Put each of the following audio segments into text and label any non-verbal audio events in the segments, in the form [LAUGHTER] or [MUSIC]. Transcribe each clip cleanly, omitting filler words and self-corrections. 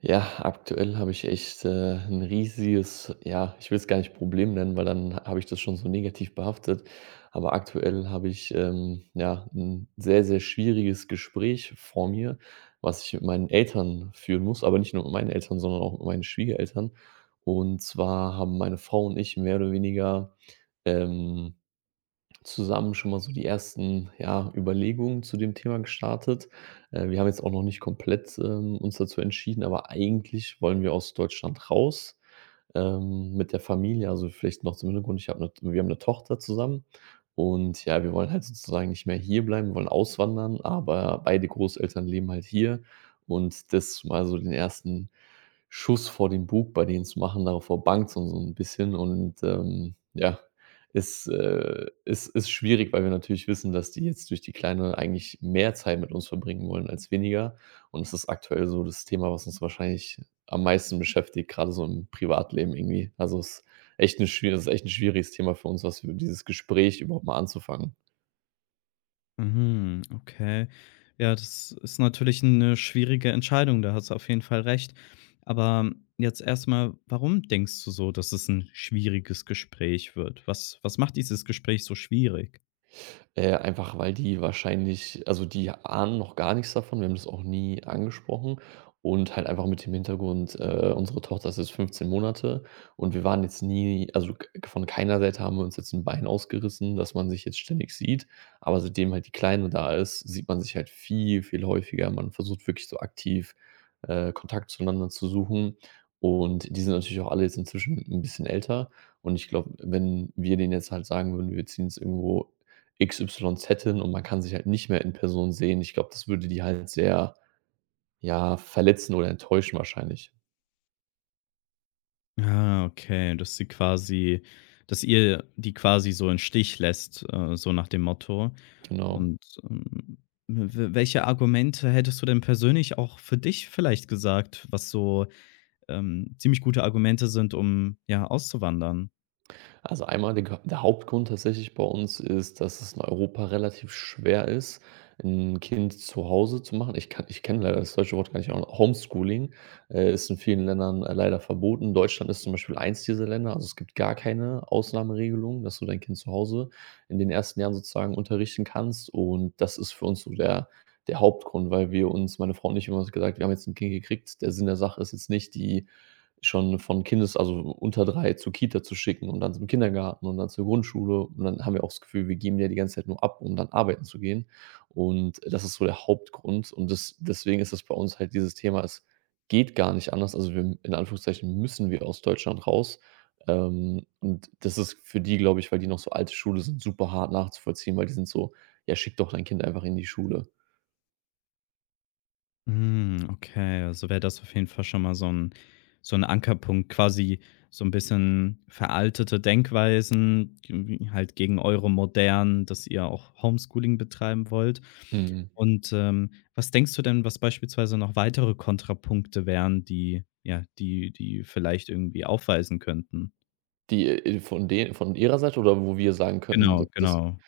Ja, aktuell habe ich echt, 'n riesiges ja, ich will es gar nicht Problem nennen, weil dann habe ich das schon so negativ behaftet. Aber aktuell habe ich, ja, ein sehr, sehr schwieriges Gespräch vor mir, was ich mit meinen Eltern führen muss, aber nicht nur mit meinen Eltern, sondern auch mit meinen Schwiegereltern. Und zwar haben meine Frau und ich mehr oder weniger ähm zusammen schon mal so die ersten, ja, Überlegungen zu dem Thema gestartet. Wir haben jetzt auch noch nicht komplett, uns dazu entschieden, aber eigentlich wollen wir aus Deutschland raus, mit der Familie. Also, vielleicht noch zum Hintergrund: ich habe 'ne wir haben eine Tochter zusammen, und ja, wir wollen halt sozusagen nicht mehr hierbleiben, wir wollen auswandern, aber beide Großeltern leben halt hier. Und das mal so den ersten Schuss vor den Bug bei denen zu machen, darauf bangt so so ein bisschen, und, ja, ist schwierig, weil wir natürlich wissen, dass die jetzt durch die Kleine eigentlich mehr Zeit mit uns verbringen wollen als weniger. Und es ist aktuell so das Thema, was uns wahrscheinlich am meisten beschäftigt, gerade so im Privatleben irgendwie. Also, es ist echt 'ne schwie ist echt 'n schwieriges Thema für uns, was wir dieses Gespräch überhaupt mal anzufangen. Mhm, okay. Ja, das ist natürlich eine schwierige Entscheidung, da hast du auf jeden Fall recht. Aber jetzt erstmal, warum denkst du so, dass es ein schwieriges Gespräch wird? Was macht dieses Gespräch so schwierig? Einfach weil die wahrscheinlich, also, die ahnen noch gar nichts davon. Wir haben das auch nie angesprochen, und halt einfach mit dem Hintergrund, unsere Tochter ist jetzt 15 Monate, und wir waren jetzt nie, also, k von keiner Seite haben wir uns jetzt ein Bein ausgerissen, dass man sich jetzt ständig sieht. Aber seitdem halt die Kleine da ist, sieht man sich halt viel, viel häufiger. Man versucht wirklich so aktiv, Kontakt zueinander zu suchen, und die sind natürlich auch alle jetzt inzwischen ein bisschen älter. Und ich glaube, wenn wir denen jetzt halt sagen würden, wir ziehen jetzt irgendwo X, Y, Z hin und man kann sich halt nicht mehr in Person sehen, ich glaube, das würde die halt sehr, ja, verletzen oder enttäuschen wahrscheinlich. Ah, okay, dass sie quasi dass ihr die quasi so in Stich lässt, so nach dem Motto. Genau. Und, ähm, w welche Argumente hättest du denn persönlich auch für dich vielleicht gesagt, was so, ziemlich gute Argumente sind, um, ja, auszuwandern? Also, einmal der Hauptgrund tatsächlich bei uns ist, dass es in Europa relativ schwer ist, ein Kind zu Hause zu machen. Ich kenne leider das deutsche Wort gar nicht auch. Homeschooling, ist in vielen Ländern, leider verboten. Deutschland ist zum Beispiel eins dieser Länder. Also, es gibt gar keine Ausnahmeregelung, dass du dein Kind zu Hause in den ersten Jahren sozusagen unterrichten kannst. Und das ist für uns so der Hauptgrund, weil wir uns, meine Frau und ich, immer gesagt, wir haben jetzt ein Kind gekriegt. Der Sinn der Sache ist jetzt nicht, die schon von Kindes, also unter drei, zur Kita zu schicken und dann zum Kindergarten und dann zur Grundschule, und dann haben wir auch das Gefühl, wir geben ja die ganze Zeit nur ab, um dann arbeiten zu gehen. Und das ist so der Hauptgrund, und das deswegen ist das bei uns halt dieses Thema, es geht gar nicht anders. Also, wir, in Anführungszeichen, müssen wir aus Deutschland raus. Und das ist für die, glaube ich, weil die noch so alte Schule sind, super hart nachzuvollziehen, weil die sind so: „Ja, schick doch dein Kind einfach in die Schule.“ Hm, okay, also wäre das auf jeden Fall schon mal so ein Ankerpunkt, quasi so ein bisschen veraltete Denkweisen, irgendwie halt gegen eure modernen, dass ihr auch Homeschooling betreiben wollt. Mhm. Und, was denkst du denn, was beispielsweise noch weitere Kontrapunkte wären, die ja, die vielleicht irgendwie aufweisen könnten? Die, von ihrer Seite, oder wo wir sagen könnten, Genau, das... genau.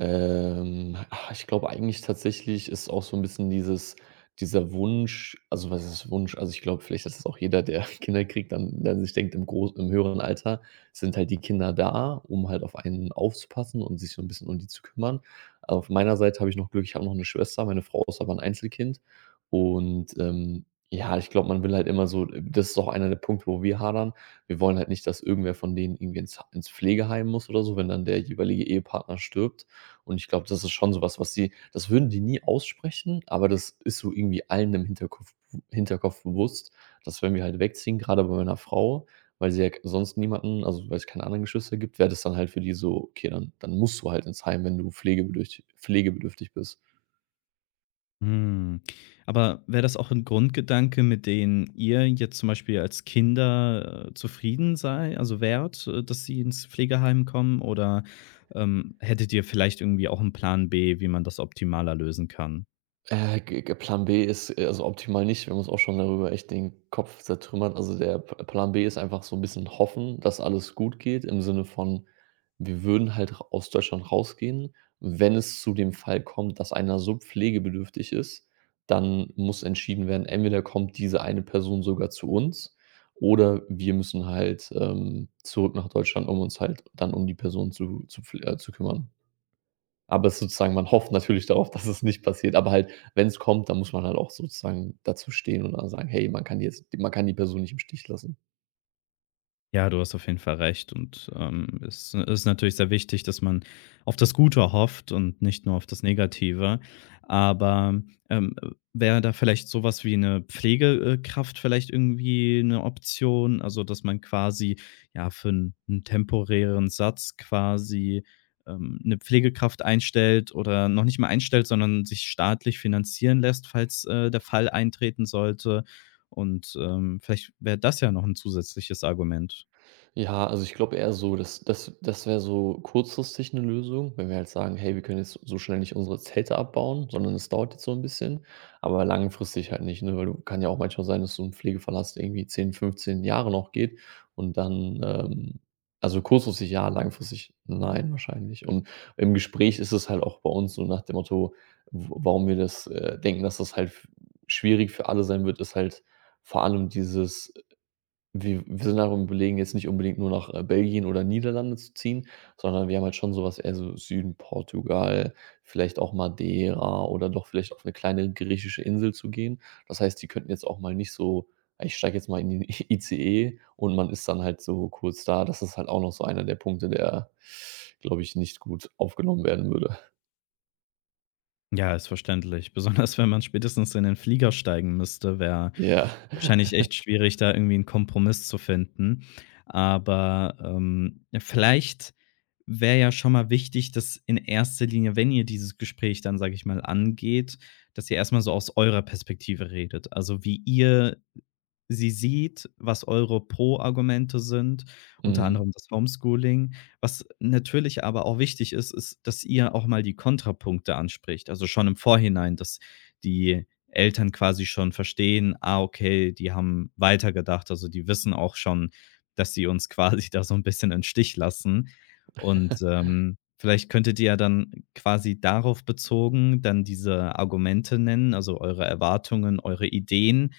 Ich glaube eigentlich tatsächlich ist auch so ein bisschen dieses dieser Wunsch, also, was ist Wunsch? Also, ich glaube, vielleicht ist es auch jeder, der [LAUGHS] Kinder kriegt, dann sich denkt, im höheren Alter sind halt die Kinder da, um halt auf einen aufzupassen und sich so ein bisschen um die zu kümmern. Auf meiner Seite habe ich noch Glück, ich habe noch eine Schwester, meine Frau ist aber ein Einzelkind, und, ja, ich glaube, man will halt immer so, das ist auch einer der Punkte, wo wir hadern. Wir wollen halt nicht, dass irgendwer von denen irgendwie ins Pflegeheim muss oder so, wenn dann der jeweilige Ehepartner stirbt. Und ich glaube, das ist schon sowas, was, sie, das würden die nie aussprechen, aber das ist so irgendwie allen im Hinterkopf bewusst, dass wenn wir halt wegziehen, gerade bei meiner Frau, weil sie ja sonst niemanden, also, weil es keine anderen Geschwister gibt, wäre das dann halt für die so: „Okay, dann musst du halt ins Heim, wenn du pflegebedürch pflegebedürftig bist.“ Hm. Aber wäre das auch ein Grundgedanke, mit den ihr jetzt zum Beispiel als Kinder, zufrieden sei also wärt, dass sie ins Pflegeheim kommen oder, hättet ihr vielleicht irgendwie auch einen Plan B, wie man das optimaler lösen kann? G g Plan B ist, also optimal nicht. Wir haben uns auch schon darüber echt den Kopf zertrümmert. Also, der P Plan B ist einfach so 'n bisschen hoffen, dass alles gut geht, im Sinne von, wir würden halt r aus Deutschland rausgehen. Wenn es zu dem Fall kommt, dass einer so pflegebedürftig ist, dann muss entschieden werden: entweder kommt diese eine Person sogar zu uns, oder wir müssen halt, zurück nach Deutschland, um uns halt dann um die Person zu kümmern. Aber es ist sozusagen, man hofft natürlich darauf, dass es nicht passiert, aber halt, wenn es kommt, dann muss man halt auch sozusagen dazu stehen und dann sagen: „Hey, man kann die Person nicht im Stich lassen.“ Ja, du hast auf jeden Fall recht und, es ist natürlich sehr wichtig, dass man auf das Gute hofft und nicht nur auf das Negative. Aber, ähm, wäre da vielleicht sowas wie eine Pflegekraft vielleicht irgendwie eine Option? Also, dass man quasi, ja, für einen 'n temporären Satz quasi, 'ne Pflegekraft einstellt oder noch nicht mal einstellt, sondern sich staatlich finanzieren lässt, falls, der Fall eintreten sollte. Und, vielleicht wäre das ja noch ein zusätzliches Argument. Ja, also ich glaube eher so, das wäre so kurzfristig eine Lösung, wenn wir halt sagen: „Hey, wir können jetzt so schnell nicht unsere Zelte abbauen, sondern es dauert jetzt so ein bisschen.“ Aber langfristig halt nicht, ne, weil du, kann ja auch manchmal sein, dass so 'n Pflegeverlass irgendwie 10, 15 Jahre noch geht, und dann, also kurzfristig ja, langfristig nein, wahrscheinlich. Und im Gespräch ist es halt auch bei uns so nach dem Motto, w warum wir das, denken, dass das halt f schwierig für alle sein wird, ist halt vor allem dieses... Wir sind auch Überlegen, jetzt nicht unbedingt nur nach, Belgien oder Niederlande zu ziehen, sondern wir haben halt schon so was eher so Süden Portugal, vielleicht auch Madeira oder doch vielleicht auf eine kleine griechische Insel zu gehen. Das heißt, die könnten jetzt auch mal nicht so: „Ich steige jetzt mal in den [LAUGHS] ICE, und man ist dann halt so kurz da.“ Das ist halt auch noch so einer der Punkte, der, glaube ich, nicht gut aufgenommen werden würde. Ja, ist verständlich. Besonders wenn man spätestens in den Flieger steigen müsste, wäre Ja. wahrscheinlich [LAUGHS] echt schwierig, da irgendwie einen Kompromiss zu finden. Aber, ja, vielleicht wäre ja schon mal wichtig, dass in erster Linie, wenn ihr dieses Gespräch dann, sage ich mal, angeht, dass ihr erstmal so aus eurer Perspektive redet. Also, wie ihr Sie sieht, was eure Pro-Argumente sind, unter Mhm. anderem das Homeschooling. Was natürlich aber auch wichtig ist, ist, dass ihr auch mal die Kontrapunkte anspricht. Also schon im Vorhinein, dass die Eltern quasi schon verstehen, ah, okay, die haben weitergedacht. Also die wissen auch schon, dass sie uns quasi [LAUGHS] da so ein bisschen im Stich lassen. Und, vielleicht könntet ihr ja dann quasi darauf bezogen dann diese Argumente nennen, also eure Erwartungen, eure Ideen,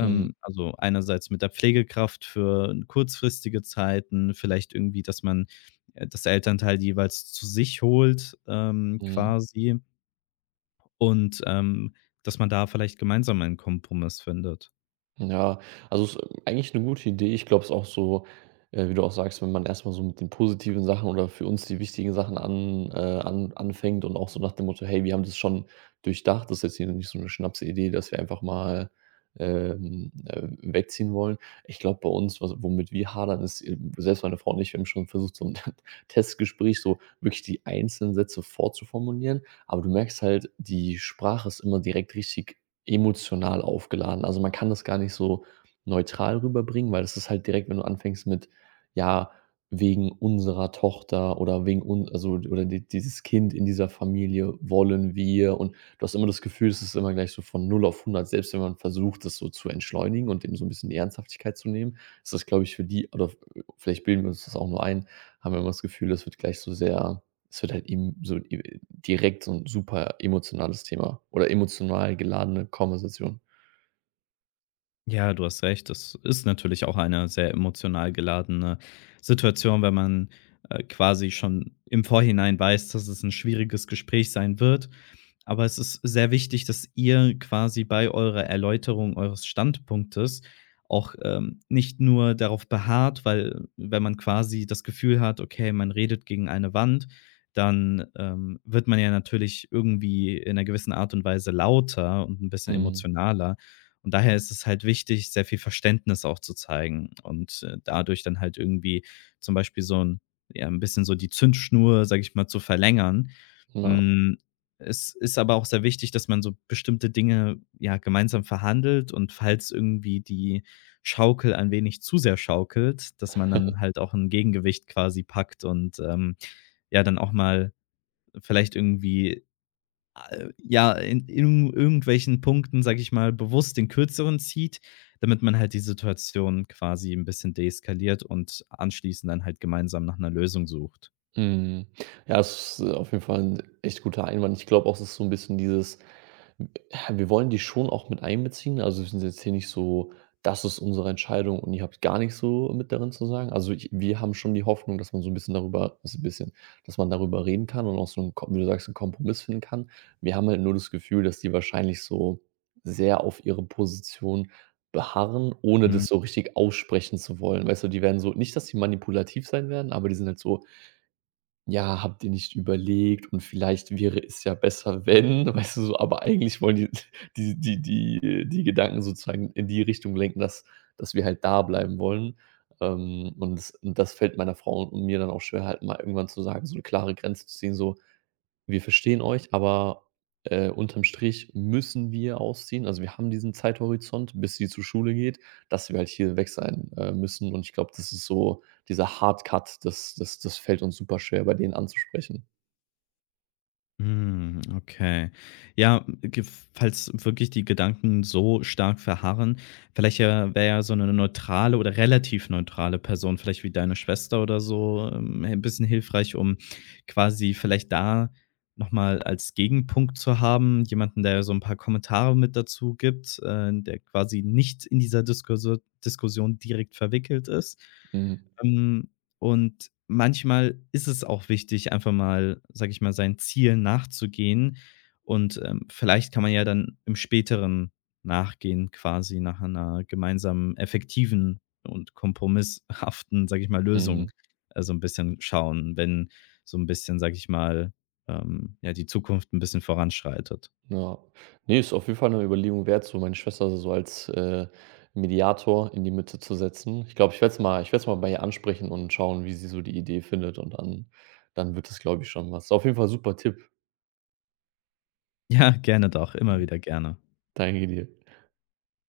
Mhm. also einerseits mit der Pflegekraft für kurzfristige Zeiten, vielleicht irgendwie, dass man, das Elternteil jeweils zu sich holt, Mhm. quasi und, dass man da vielleicht gemeinsam einen Kompromiss findet. Ja, also, es ist eigentlich eine gute Idee. Ich glaube, es ist auch so, wie du auch sagst, wenn man erstmal so mit den positiven Sachen oder für uns die wichtigen Sachen an an anfängt, und auch so nach dem Motto: „Hey, wir haben das schon durchdacht. Das ist jetzt hier nicht so eine Schnapsidee, dass wir einfach mal, wegziehen wollen.“ Ich glaube, bei uns, was womit wir hadern, ist eben, selbst meine Frau und ich, wir haben schon versucht, so 'n [LAUGHS] Testgespräch so wirklich die einzelnen Sätze vorzuformulieren, aber du merkst halt, die Sprache ist immer direkt richtig emotional aufgeladen. Also, man kann das gar nicht so neutral rüberbringen, weil das ist halt direkt, wenn du anfängst mit: „Ja, wegen unserer Tochter, oder wegen uns, also, oder die, dieses Kind in dieser Familie, wollen wir“, und du hast immer das Gefühl, es ist immer gleich so von null auf hundert, selbst wenn man versucht, das so zu entschleunigen und dem so ein bisschen die Ernsthaftigkeit zu nehmen, ist das, glaube ich, für die, oder vielleicht bilden wir uns das auch nur ein, haben wir immer das Gefühl, das wird gleich so sehr... Es wird halt eben so e direkt so 'n super emotionales Thema oder emotional geladene Konversation. Ja, du hast recht, das ist natürlich auch eine sehr emotional geladene Situation, wenn man, quasi schon im Vorhinein weiß, dass es ein schwieriges Gespräch sein wird. Aber es ist sehr wichtig, dass ihr quasi bei eurer Erläuterung eures Standpunktes auch, nicht nur darauf beharrt, weil wenn man quasi das Gefühl hat, okay, man redet gegen eine Wand, dann, wird man ja natürlich irgendwie in einer gewissen Art und Weise lauter und ein bisschen Mhm, emotionaler. Und daher ist es halt wichtig, sehr viel Verständnis auch zu zeigen und, dadurch dann halt irgendwie zum Beispiel so ein ja, ein bisschen so die Zündschnur, sage ich mal, zu verlängern. ja. Hm, es ist aber auch sehr wichtig, dass man so bestimmte Dinge, ja, gemeinsam verhandelt, und falls irgendwie die Schaukel ein wenig zu sehr schaukelt, dass man dann halt auch ein Gegengewicht quasi packt und, ja, dann auch mal vielleicht irgendwie, ja, in irgendwelchen Punkten, sage ich mal, bewusst den Kürzeren zieht, damit man halt die Situation quasi ein bisschen deeskaliert und anschließend dann halt gemeinsam nach einer Lösung sucht. Mhm. Ja, es ist auf jeden Fall 'n echt guter Einwand. Ich glaube auch, es ist so 'n bisschen dieses: ja, wir wollen die schon auch mit einbeziehen. Also, wir sind jetzt hier nicht so: „Das ist unsere Entscheidung und ihr habt gar nichts so mit darin zu sagen.“ Also, ich wir haben schon die Hoffnung, dass man so ein bisschen darüber, was ein bisschen, dass man darüber reden kann und auch so 'n Ko, wie du sagst, einen Kompromiss finden kann. Wir haben halt nur das Gefühl, dass die wahrscheinlich so sehr auf ihre Position beharren, ohne das so richtig aussprechen zu wollen. Weißt du, die werden so, nicht dass die manipulativ sein werden, aber die sind halt so: ja, habt ihr nicht überlegt, und vielleicht wäre es ja besser, wenn, [LAUGHS] weißt du so? Aber eigentlich wollen die [LAUGHS] die, die Gedanken sozusagen in die Richtung lenken, dass wir halt da bleiben wollen. Und das, und das fällt meiner Frau und mir dann auch schwer, halt mal irgendwann zu sagen, so eine klare Grenze zu ziehen, so: wir verstehen euch, aber, unterm Strich müssen wir ausziehen. Also, wir haben diesen Zeithorizont, bis sie zur Schule geht, dass wir halt hier weg sein, müssen. Und ich glaube, das ist so dieser Hard Cut, das fällt uns super schwer, bei denen anzusprechen. Hm, okay. Ja, ge falls wirklich die Gedanken so stark verharren, vielleicht ja wäre ja so eine neutrale oder relativ neutrale Person, vielleicht wie deine Schwester oder so, 'n bisschen hilfreich, um quasi vielleicht da noch mal als Gegenpunkt zu haben, jemanden, der so ein paar Kommentare mit dazu gibt, der quasi nicht in dieser Diskurso Diskussion direkt verwickelt ist. Mhm. Ähm und manchmal ist es auch wichtig, einfach mal, sage ich mal, seinen Zielen nachzugehen. Und, vielleicht kann man ja dann im Späteren nachgehen quasi nach einer gemeinsamen effektiven und kompromisshaften, sage ich mal, Mhm. Lösung, so 'n bisschen schauen, wenn so ein bisschen, sage ich mal, ja, die Zukunft ein bisschen voranschreitet. Ja, nee, ist auf jeden Fall eine Überlegung wert, so meine Schwester so als, Mediator in die Mitte zu setzen. Ich glaube, ich werde es mal bei ihr ansprechen und schauen, wie sie so die Idee findet, und dann wird das, glaube ich, schon was. Auf jeden Fall super Tipp. Ja, gerne doch, immer Mhm. wieder gerne. Danke dir.